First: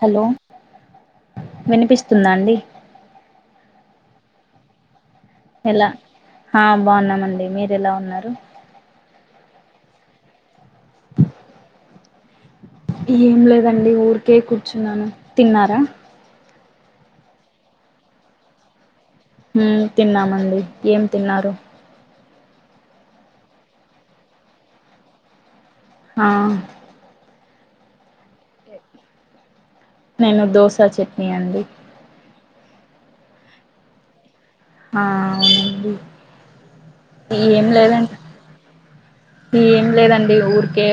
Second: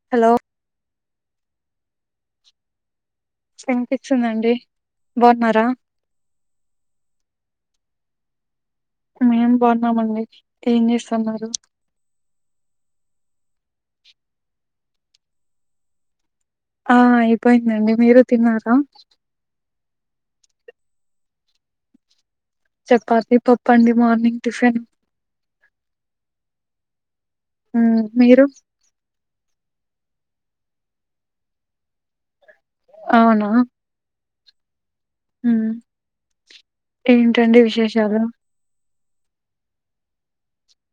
Hello వినిపిస్తుందా అండి ఫక్సిందండి ఎలా ఆ బాగున్నామండి మీరు ఎలా ఉన్నారు మేం బాగున్నామండి ఏం చేస్తన్నారు ఏం లేదండి ఊరికే కూర్చున్నాను తిన్నారా ఆ అయిపోయిందండి మీరు తిన్నారా తిన్నామండి ఏం తిన్నారు చపాతి పప్ప అండి మార్నింగ్ టిఫిన్ హా మీరు నేను దోశా చట్నీ అండి అవునా ఆ మ్మ్ అవునండి ఏంటండి ఏం లేదంటే విశేషాలు ఏం లేదండి ఊరికే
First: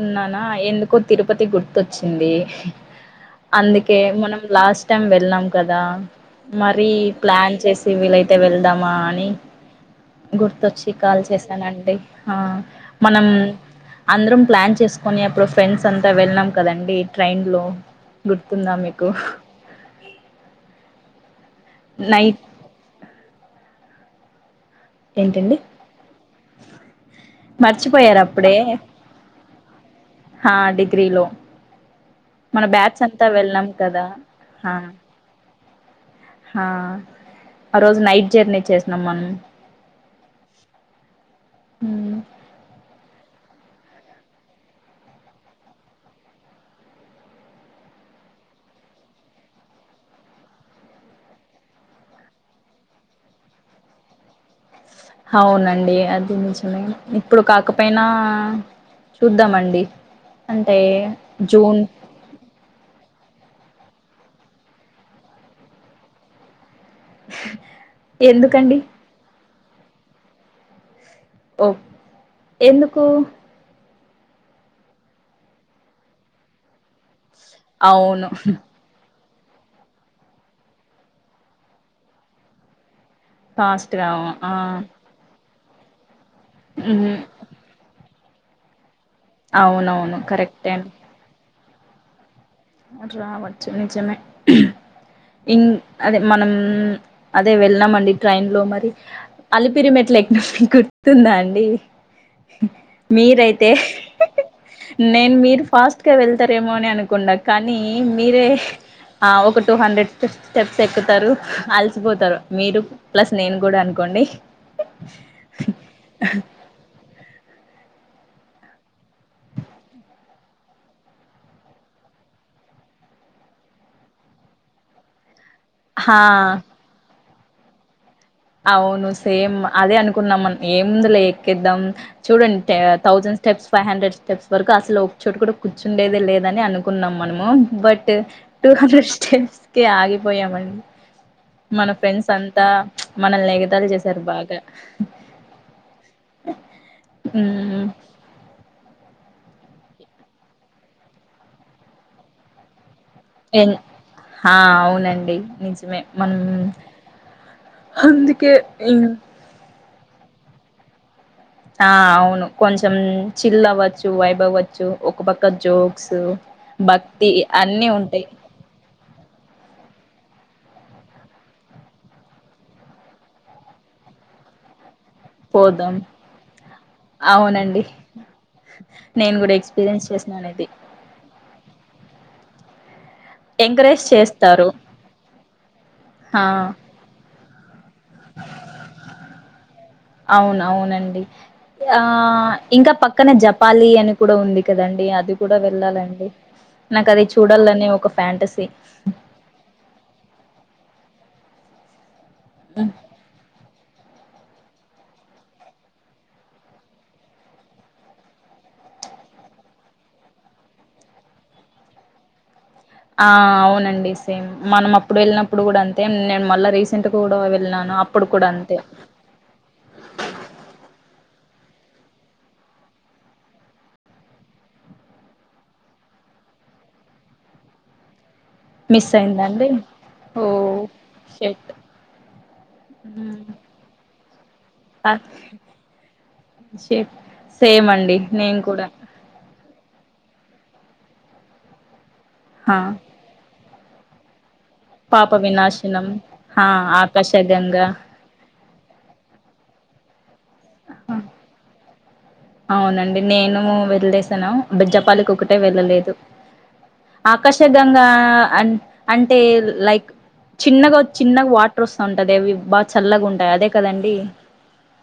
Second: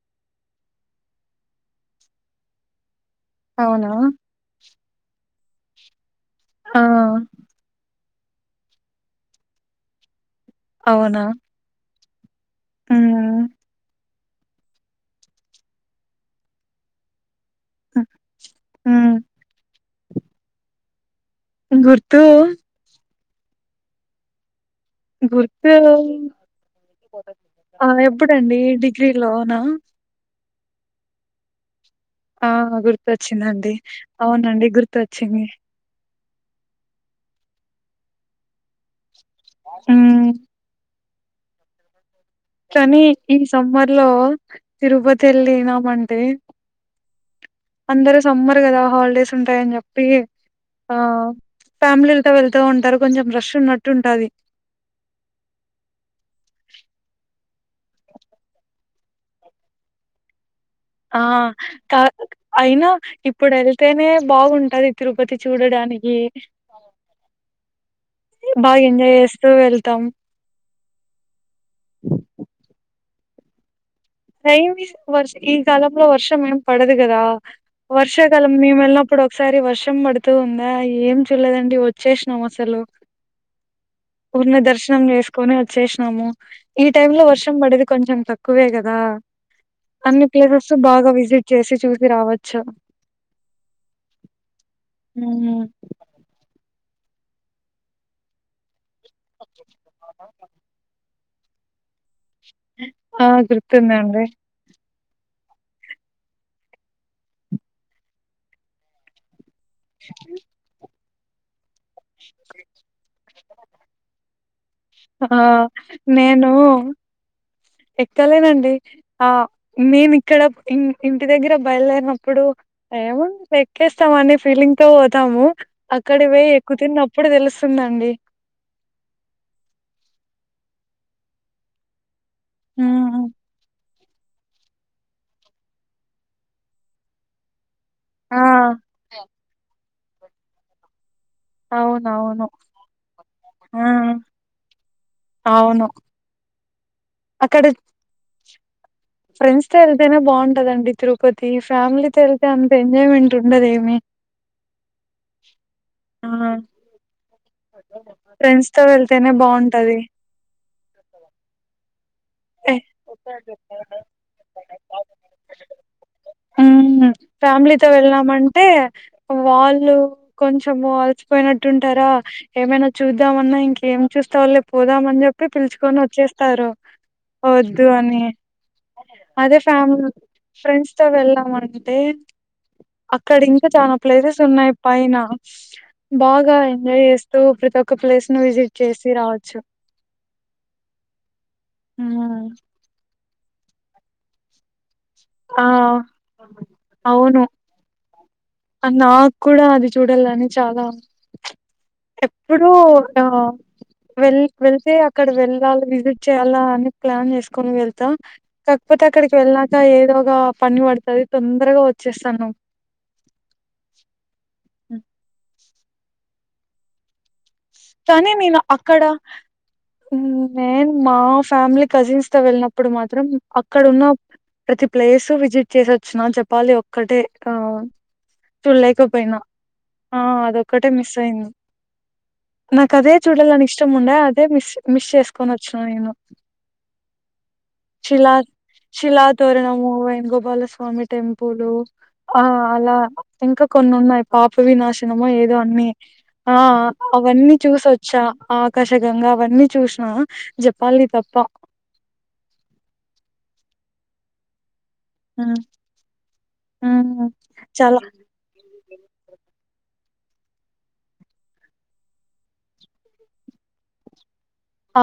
ఉన్నానా ఎందుకో తిరుపతి గుర్తొచ్చింది అవునా అందుకే మనం లాస్ట్ టైం వెళ్నాం కదా ఆ మర ప్లాన్ చేసి వీలైతే వెళ్దామా అని గుర్తొచ్చి కాల్ అవునా చేసానండి ఆ మనం మ్మ్ అందరం ప్లాన్ చేసుకుొని అప్పుడు ఫ్రెండ్స్ అంతా వెళ్ళనాం కదండడి ట్రైన్ లో గుర్తుందా మీకు మ్మ్ గుర్తుూ నైట్ ఏంటండి గుర్తు ఆ మర్చిపోయారు ఎప్పుడంండి డిగ్రీలో నా హా డిగ్రీ లో ఆ మన బ్యాచ్స్ అంతా వెళ్ళం గుర్తొచ్చిందండి కదా అవునండి గుర్తొచ్చింది ఆ ఆ రోజు నైట్ జర్నీ చేసినం మనం మ్మ్ హ కానీ ఈ సమ్మర్ లో తిరుపతి వెళ్ళనామంటే అందరు సమ్మర్ కదా హాలిడేస్ ఉంటాయని చెప్పి ఆ ఫ్యామిలీలతో వెళ్తూ ఉంటారు కొంచెం ర్రష్ ఉన్నట్టు ఉంటుది అవునండి అది నిజమే ఇప్పుడు కాక ఒక పనా చూద్దామండి అంటే ఆ జూన్ అయినా ఇప్పుడు వెళ్తేనే బాగుంటది తిరుపతి చూడడానికి ఎందుకండి ఎ వెళ్తాం కు టైమి వర్ష ఈ కాలంలో వర్షం ఏం పడదు కదా అవును వర్షాకాలం మేము ఎల్లినప్పుడు ఒక ఒకసారి వర్షం పడుతూ ఉందా ఏం చూడలేదండి వచ్చేసినం అసలు ఫాస్ట్ గా ఏమో ఆ కొని వచ్చేసినాము ఈ టైమ్ మ్మ్ లో వర్షం పడేది కొంచెం తక్కువే కదా అవునవును అన్ని ప్లేసెస్ కరెక్టే బాగా విజిట్ చేసి చూసి రావ రావచ్చు నిజమే ఉమ్. ఇం అది మనం అదే వెళ్ళాంమండి ట్రైన్ లో మరి అలిపిరిమెట్లు ఎక్కినం మరి గు ర్తుందా అండి ఆ మీరైతే గుర్తుందండి నేను మీరు ఫాస్ట్గా వెళ్తారేమో అని అనుకుండా కానీ మీరే ఆ ఒక టూ హండ్రెడ్ స్టెప్స్ ఎక్కుతారు అలసిపోతారు. మీరు ప్లస్ నేను కూడా అనుకోండి ఆ నేను ఎక్కలేనండి. ఆ నేను ఇక్కడ ఇంటి దగ్గర బయలుదేరినప్పుడు ఏముంది ఎక్కేస్తాం అనే ఫీలింగ్ తో పోతము. అక్కడ హా పోయి ఎక్కుతున్నప్పుడే తెలుస్తుందండి. అవును సేమ్ అదే అనుకున్నాం. ఏముంది లే ఎక్కేద్దాం. చూడండి ఉమ్. Thousand steps five hundred steps వరకు అసలు ఒక చోటు కూడా కూర్చుండేదే లేదని అనుకున్నాం. మనము బట్ ఆ టూ హండ్రెడ్ స్టేస్ కే ఆగిపోయామండి. మన ఫ్రెండ్స్ అవునవును అంతా మనల్ని ఆ ఏగతాలీ చేశారు బాగా అవును అక్కడ మ్మ్ ఫ్రెండ్స్ తో వెళ్తేనే బాగుంటదండి. తిరుపతి ఫ్యామిలీతో వెళ్తే అంతే ఎన్ అవునండి. నిజమే ఆ మనం అందుకే ఫ్రెండ్స్ తో ఇం వెళ్తేనే బాగుంటది. ఆవున్ కొంచం చిల్ అవ్వచ్చు వైబ్ అవ్వచ్చు. ఒక పక్క జోక్స్ భక్తి అన్నీ ఫ్యామిలీతో ఉంటాయి వెళ్ళామంటే వాళ్ళు కొంచెం అలసిపోయినట్టుంటారా ఏమైనా చూద్దామన్నా ఇంకేం చూస్తావులే పో చూద్దామని చెప్పి పోదాం పిలుచుకొని వోచ్చేస్తారు. అవునండి వొద్దు అని నేను కూడా అదే ఫ్యామీ ఎక్స్పీరియన్స్ చేసినాను ఇది ఫ్రెండ్స్ తో వెళ్ళా ళ్దాం అంటే అక్కడ ఇంకా చాలా ఎంకరేజ్ ప్లేసెస్ చేస్తారు ఉన్నాయి. పైన ఆ బాగా ఎంజాయ్ చేస్తూ ప్రతి ఒ క ప్లేస్ ను విజిట్ చేసి రావచ్చు. అవును అవునండి ఆ హ్మ్ ఇంకా పక్కనే జపాలి అని కూడా ఉంది. కదండి అది కూడా ఆ వెళ్ళాలండి. నాకు అది అవును చూడాలని ఒక ఫ్యాంటసీ నాకు కూడా అది చూడాలని చాలా ఎప్పుడు హ్మ్. వెల్లి వెళ్తే అక్కడ వెళ్ళాలి. విజిట్ చేయ్యాలా అని ప్లాన్ చేసుకొని వెళ్తాం కాకపోతే అక్కడికి వెళ్ ళ్ళక ఏదో ఒక పని పడుతది. తొందరగా వచ్చేస్తాను. ఆ అవునండి సేమ్ మనం అప్పుడు వెళ్ళినప్పుడు కూడా అంతే నేను మళ్ళా రీసెంట్ కూడా వె కానీ నేను అక్కడ నేన్ మా ఫ్యామిలీ కజిన్స్ తో వెళ్ళినప్పుడు మాత్రం అక్కడ ఉన్న ప్రతి ప్లేసు విజిట్ చేసొచ్చినం జెపాలి ఒక్కటే ఆ మిస్ చూడలేకపోయినా అయిందండి ఆ ఓ అదొక్కటే మిస్ అయింది. షట్ నాకు అదే చూడాలని ఇష్టం ఉండే అదే మిస్ మిస్ చేసుకొని వొచ్చినా నేను షట్ సేమ్ అండి శిలా నేను కూడా షిలా తోరణం వేనుగోపాలస్వామి టెంపుల్ ఆ అలా ఇంకా కొన్ని ఉన్నాయి. పాప పవినాశనమో పాప ఏదో అన్ని వినాశనం ఆ అవన్నీ చూసొచ్చా ఆకాశా గంగా అవన్నీ చూసిన జేపాలి. తప్ప అవునండి. నేను వెల్లేసాను. అంటే జపాలికి ఒకటే హ్మ్. వెళ్ళలేదు. హ్మ్ చాలా ఆకాశగంగా అ అంటే లైక్ చిన్నగా చిన్నగా వాటర్ వస్తా ఉంటాంది. అవి బాగా చల్లగా ఉంటాయి అదే కదండి.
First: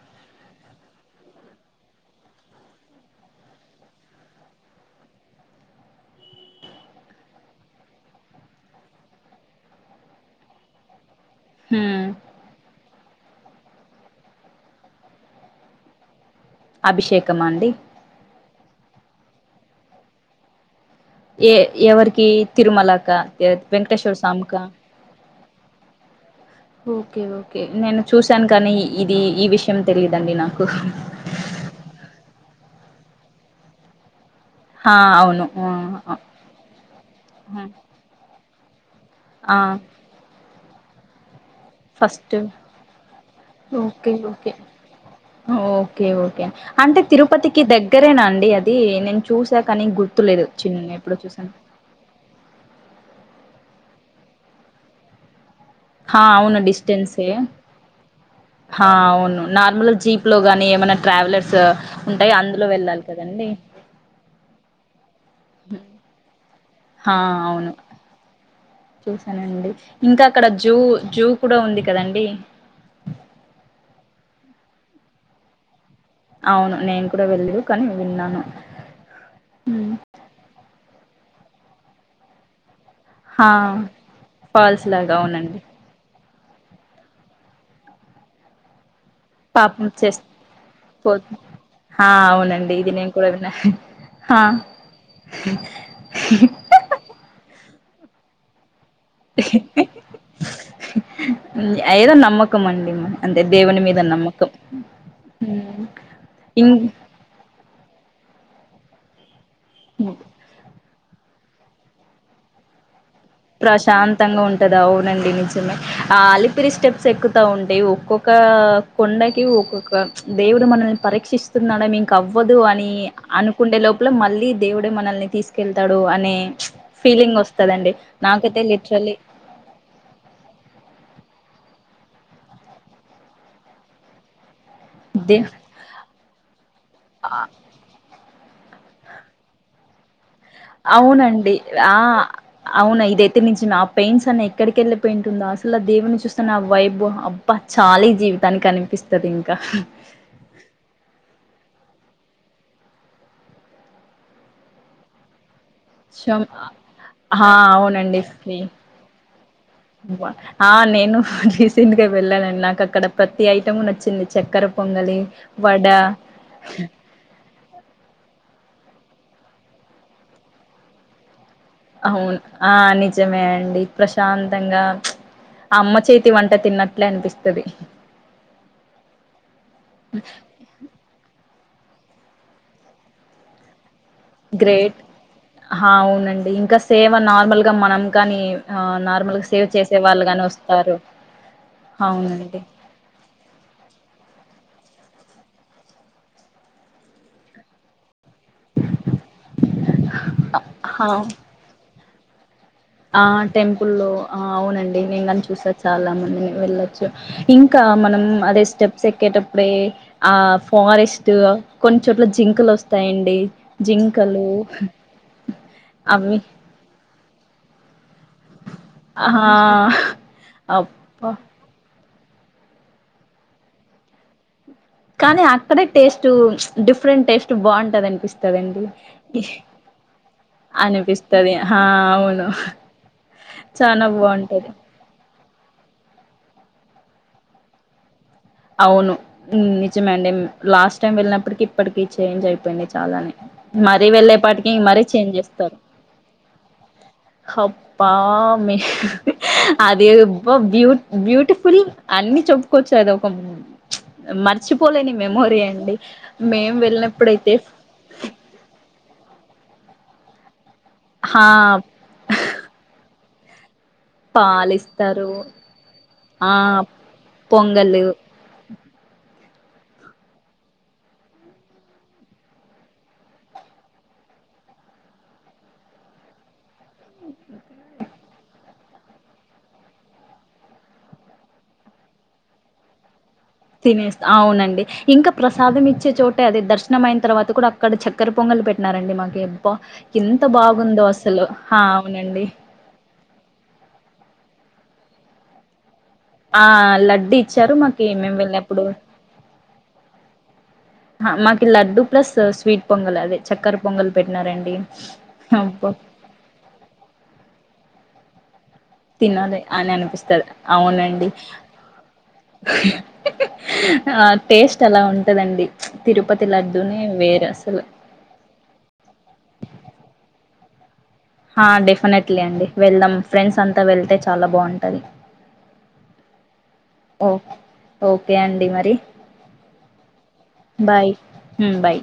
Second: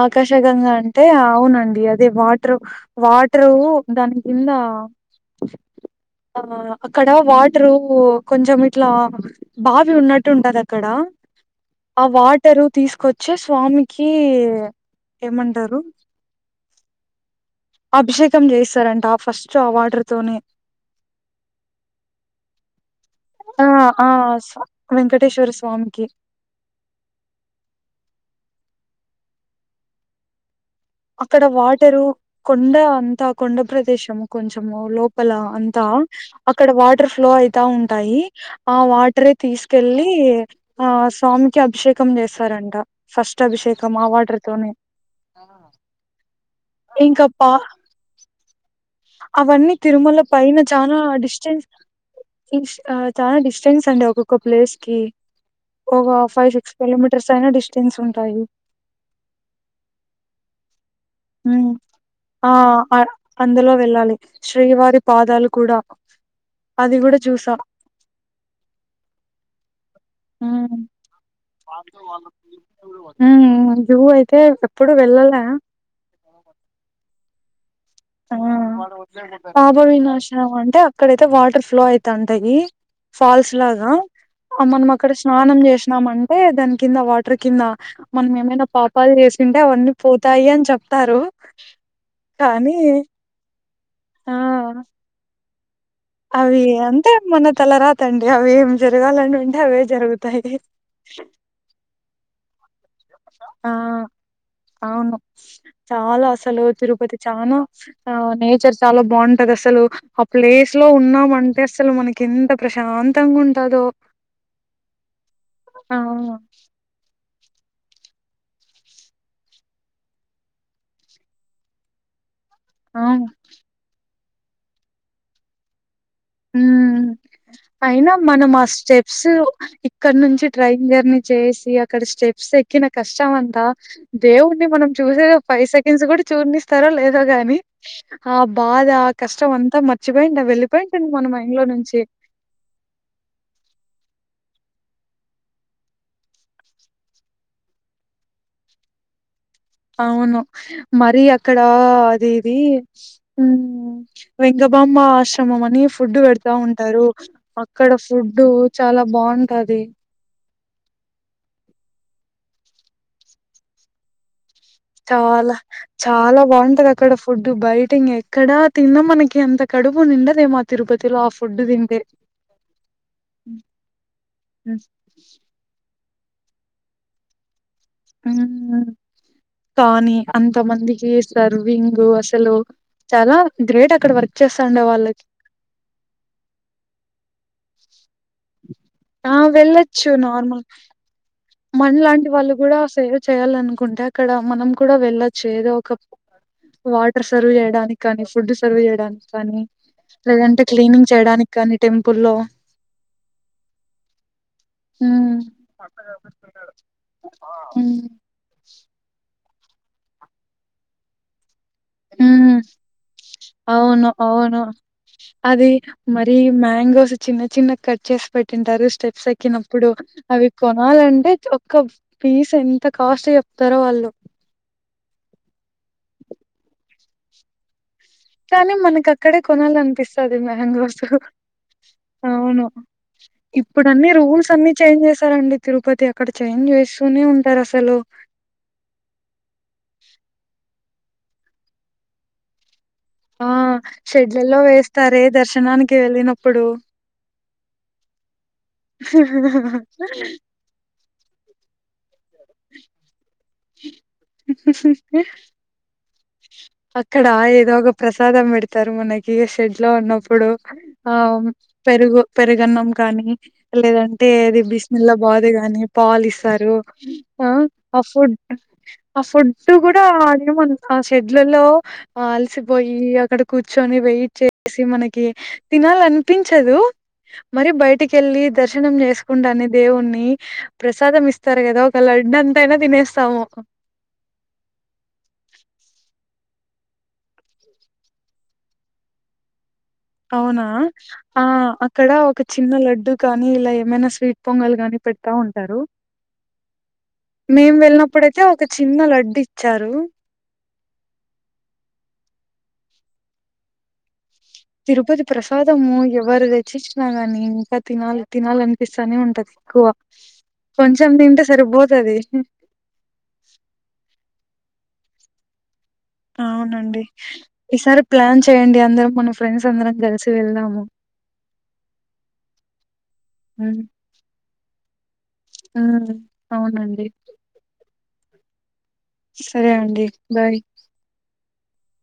ఆకాశ గంగా అంటే అవునండి అదే వాటరు వాటరు దాని కింద అ ఆ అక్కడ వాటరు కొంచెం ఇట్లా బావి ఉన్నట్టు ఉంటది అక్కడ ఆ హ్మ్ వాటరు తీసుకొచ్చే స్వామికి ఏమంటారు అభిషేక్ అభిషేకం చేస్తారంట ఫస్ట్ ఆ వాటర్తోనే ఏ ఎవరికి తిరుమల కా ఆ ఆ వెంకటేశ్వర స్వామి కా స్వ వెంకటేశ్వర స్వామికి ఓకే ఓకే నేను చూశాను కానీ ఇది ఈ విషయం తెలీదండి నాకు అక్కడ వాటరు కొండ అంతా కొండ ప్రదేశము కొంచము ఆ లోపల అవును అంతా ఆ అక్కడ వాటర్ ఫ్లో అయితా ఉంటాయి ఆ వాట్ ట్రే ఆ తీసుకెళ్ళలి ఆ స్వామి కీ అభిషేకం ఫస్ట్ చేస్తారంట ఫస్ట్ అభిషేకం ఆ ఓకే వాటర్ ఓకే తోనే ఓకే ఓకే అంటే ఇంకా పా తిరుపతికి దగ్గరేనా అండి అది నేను చూసా అవన్నీ కానీ తిరుమల గుర్తులేదు పైన చిన్న చనా ఎప్పుడో చూసాను డిస్టెన్స్ చానా డిస్ ఫ్రెన్స్ అండి ఒక్కొక్క ప్లేస్ కి ఒక హా ఫైవ్ అవును సిక్స్ డిస్టెన్సే కిలోమీటర్స్ అయినా డిస్టెన్స్ ఉంటాయి అవును నార్మల్గా జీప్ లో గాని ఏమైనా ట్రావెలర్స్ హ్మ్ ఉంటాయి ఆ అందులో వెళ్ళాలి కదండి అందులో వెళ్ళాలి శ్రీవారి పాదాలు కూడా అది హా కూడా చూసా అవును చూసానండి ఇంకా అక్కడ జూ హ్మ్ జూ కూడా ఉంది కదండి ఉహ్ జు అయితే ఎప్పుడు వెళ్ళాలె అవును నేను కూడా వెళ్ళేదు ఆ పాప హ్మ్. వినాశనం అంటే అక్కడయితే వాటర్ ఫ్లో అయిత ఉంటయి హా ఫాల్స్ లాగా ఫాల్స్ మనం అక్కడ లాగా స్నానం అవునండి చేసినాం అం టే దాని కింద వాటర్ కింద మనం ఏమైనా పా పల్ చేసింటే పాపం అవన్నీ చేస్ పోతాయి అని పో చెప్తారు హా కానీ అవునండి ఇది నేను కూడా విన్నా ఆ ఆహ్ అవి అంతే మన తల రాతండి అవి జరగాలని ఉంటే అవే జరుగుతాయి ఏదో నమ్మకం అండి అంతే ఆ దేవుని మీద నమ్మకం అవును చాలా అసలు ఇం తిరుపతి చాలా ఆ నేచర్ చాలా బాగుంటది అసలు ఆ ప్లేస్ ఉన్నామంటే అసలు మనకి ఎంత ప్రశాం ప్రశాంతంగా ఉంటదా అవునండి నిజమే ఆ అలిపిరి స్టెప్స్ ఎక్కు తా ఉంటే ఒక్కొక్క కొండకి ఒక్కొక్క దేవుడు మనల్ని పరీక్షిస్తున్నాడ మీ కంప్ అవ్వదు అని అవును అనుకుండే లోపల మళ్ళీ దేవుడే మనల్ని తీసుకెళ్తాడు అనే ఉమ్ ఫీలింగ్ వస్తదండి అయినా మనం ఆ నాకైతే లిటరలీ స్టెప్స్ ఇక్కడ నుంచి ట్రైన్ జర్నీ చేసి అక్కడ స్టెప్స్ ఎక్కిన కష్టం అంతా దేవు డిని మనం చూసే దే ఒక ఫైవ్ సెకండ్స్ కూడా చూర్ణిస్తారో లేదో గాని ఆ బాధ ఆ కష్టం అంత మర్చపోయి నవ్ వెలిపోయి అవునండి ఆ అవునా ఇదైతే నుంచి మా పెయింన్స్ అనే ఏక్కడికేళ్ళ పెయింటదో అసలు ఆ దేవుని చూస్తున్న ఆ వైబ్ చాలీ జీవితానికి అనిపిస్తది ఇం అవును మరి అక్కడ అదేది వెంగమాంబా ఆశ్రమం అం ని ఫుడ్ షం పెడతా ఉంటరు ఆ అక్కడ అవునండి ఫుడ్ ఫ్రీ చాలా బావుంటది ఆ నేను రీసెంట్గా వెళ్ళానండి నాకు అక్కడ ప్రతి ఐటము నచ్చింది చక్కెర పొంగలి చాల వడ చాలా బాగుంటదక్కడ ఫుడ్ బయటింగేక్కడా తిన్న మనకి ఎంత తిన్న కడుపు నిండదే మా తిరుపతిలో ఫుడ్ తింటే అవును ఆ నిజమే అండి ప్రశాంతంగా ప్చ్ అమ్మ చేతి వంట తిన్నట్లే అనిపిస్తది కానీ అంత మందికి ఇస్తారు అసలు చాలా గ్రేట్ అక్కడ వర్క్ చేస్తాండే గ్రేట్ వాళ్ళకి హ అవునండి ఇంకా సేవ నార్మల్ గా మనం గాని ఆ ఆ నార్మల్గా సేవ చేసే వాళ్ళుగాని ఓస్తారు మన లాంటి వాళ్ళు కూడా సేవ చేయాలనుకుంటే అక్కడ మనం కూడా వెళ్ళొచ్చు ఏదో ఒక వాటర్ సర్వ్ చేయడానికి కానీ ఫుడ్ సర్వ్ చేయడానికి కానీ లేదంటే హా క్లీనింగ్ చేయడానికి కానీ టెంపుల్లో ఆ టెంపుల్ల్లో ఆ అవునండి నేను హ్మ్ అవి చూసా చాలా మంది వెళ్ళొచ్చు ఇంకా హ్మ్ మనం అదే స్టెప్స్ ఎక్కే టప్పుడే ఆ ఫారెస్ట్ అ కొన్ని చోట్ల హ్మ్. జింకలోస్తాయండి అవును జింకలు అవును అది మరి అవి మ్యాంగోస్ చిన్న చిన్న కట్ చేసి పెట్టింటారు స్టెప్స్ ఆహా ఎక్కినప్పుడు అవి అబ్బా కొనాలంటే తో కప్ ఫీస్ ఎంత కాస్ట్ చెప్తరో వాళ్ళు కానీ అక్కడే టేస్ట్ డిఫరెంట్ టేస్ట్ బాగు ఉంటది కానీ మనకు అక్కడే కొనాలనిపిస్తది మ్యాంగోస్ అనిపిస్తది హా అవును ఇప్పుడు చానా అన్ని రూల్స్ బాగుంటది అన్ని చేంజ్ చేసారండి తిరుపతి అక్కడ చేంజ్ చేస్తూనే ఉంటారు అసలు అవును నిజమే అండి లాస్ట్ టైం వెళ్ళినప్పటికి ఇప్పటికిీ చేంజ్ అయిపోయింది నిజంగా అలాగే ఆ మరీ షెడ్లలో వెళ్ళేపాటికి మరీ వేస్తారే చేంజ్ చేస్తరు దర్శనానికి వెళ్ళినప్పుడు అబ్బా మీ అది అబ్బ బ్బ్యూటిఫుల్ అన్ని చెప్పుకోవచ్చు అది ఒక మర్చిపోలేని మెమోరీ అండి మేము అక్కడ వెళ్ళినప్పుడైతే ఏదో ఒక ప్రసాదం పెడతారు మనకి షెడ్ లో ఉన్నప్పుడు ఆ హా పెరుగు పెరుగన్నం కానీ లేదంటే అది బీస్మిల్ల పాలిస్తారు బాదు గాని పాలు ఆ ఇస్తారు ఆ ఆ పొంగలు ఫుడ్ ఆ ఫుడ్ గుడా అదేమో అసెడ్ ఇడ్లలో ఆ అలసిపోయి అక్కడ కూర్చొని వెయిట్ చేసి మనకి తినాలని పించదు మరి బయటికి కెళ్ళి దర్శనం చేసుకుంటడానే దేవుని ప్రసాదం ఇస్తారు గదా ఒక లడ్డు అంతయినా తినేస్తాము అవునండి ఇంక ప్రసాదం ఇచ్చే చోటు అంటే అదే దర్శనం అయిన తర్వాత కూడా అక్కడ చెక్కెరి పొంగలు పెట్టినారండి మాకీ అవునా ఆ అక్కడ ఒక చిన్న లడ్డు కానీ ఇలా ఏమైనా స్వీట్ పొంగలు కాని పెడుతా ఉంటారు ఆ లడ్డు ఇచ్చారు మేం మాకి మేము వెళ్ళినప్పుడైతే ఒక వెళ్ళినప్పుడు చిన్న లడ్డు ఇచ్చారు హ మాకు లడ్డు ప్లస్ స్వీట్ పొంగల్ అదే చక్కర పొంగల్ పెట్టినారండి తిరుపతి అబ్బో ప్రసాదము ఎవరు తెచ్చించినా గనీ ఇంక తినాలి తినాలి అనిపి స్తానే ఉంటది తినాలి ఎక్కువ అని అనిపిస్తది కొంచెం అవునండి తింటే సరిపోతది ఆ టేస్ట్ అలా ఉంటదండి తిరుపతి లడ్డూనే అవునండి వేరు అసలు ఈసారి ప్లాన్ చేయండి అందరం మన ఫ్రెండ్స్ అందరం గలిసి వెళ్దాము ఆ డెఫినెట్లీ అండి వెళ్దాం ఫ్రెండ్స్ అంతా వెళ్తే చాల బావుంటది ఆ అవునండి ఓకే అండి మరి సరే అండి బాయ్ మ్మ్ బాయ్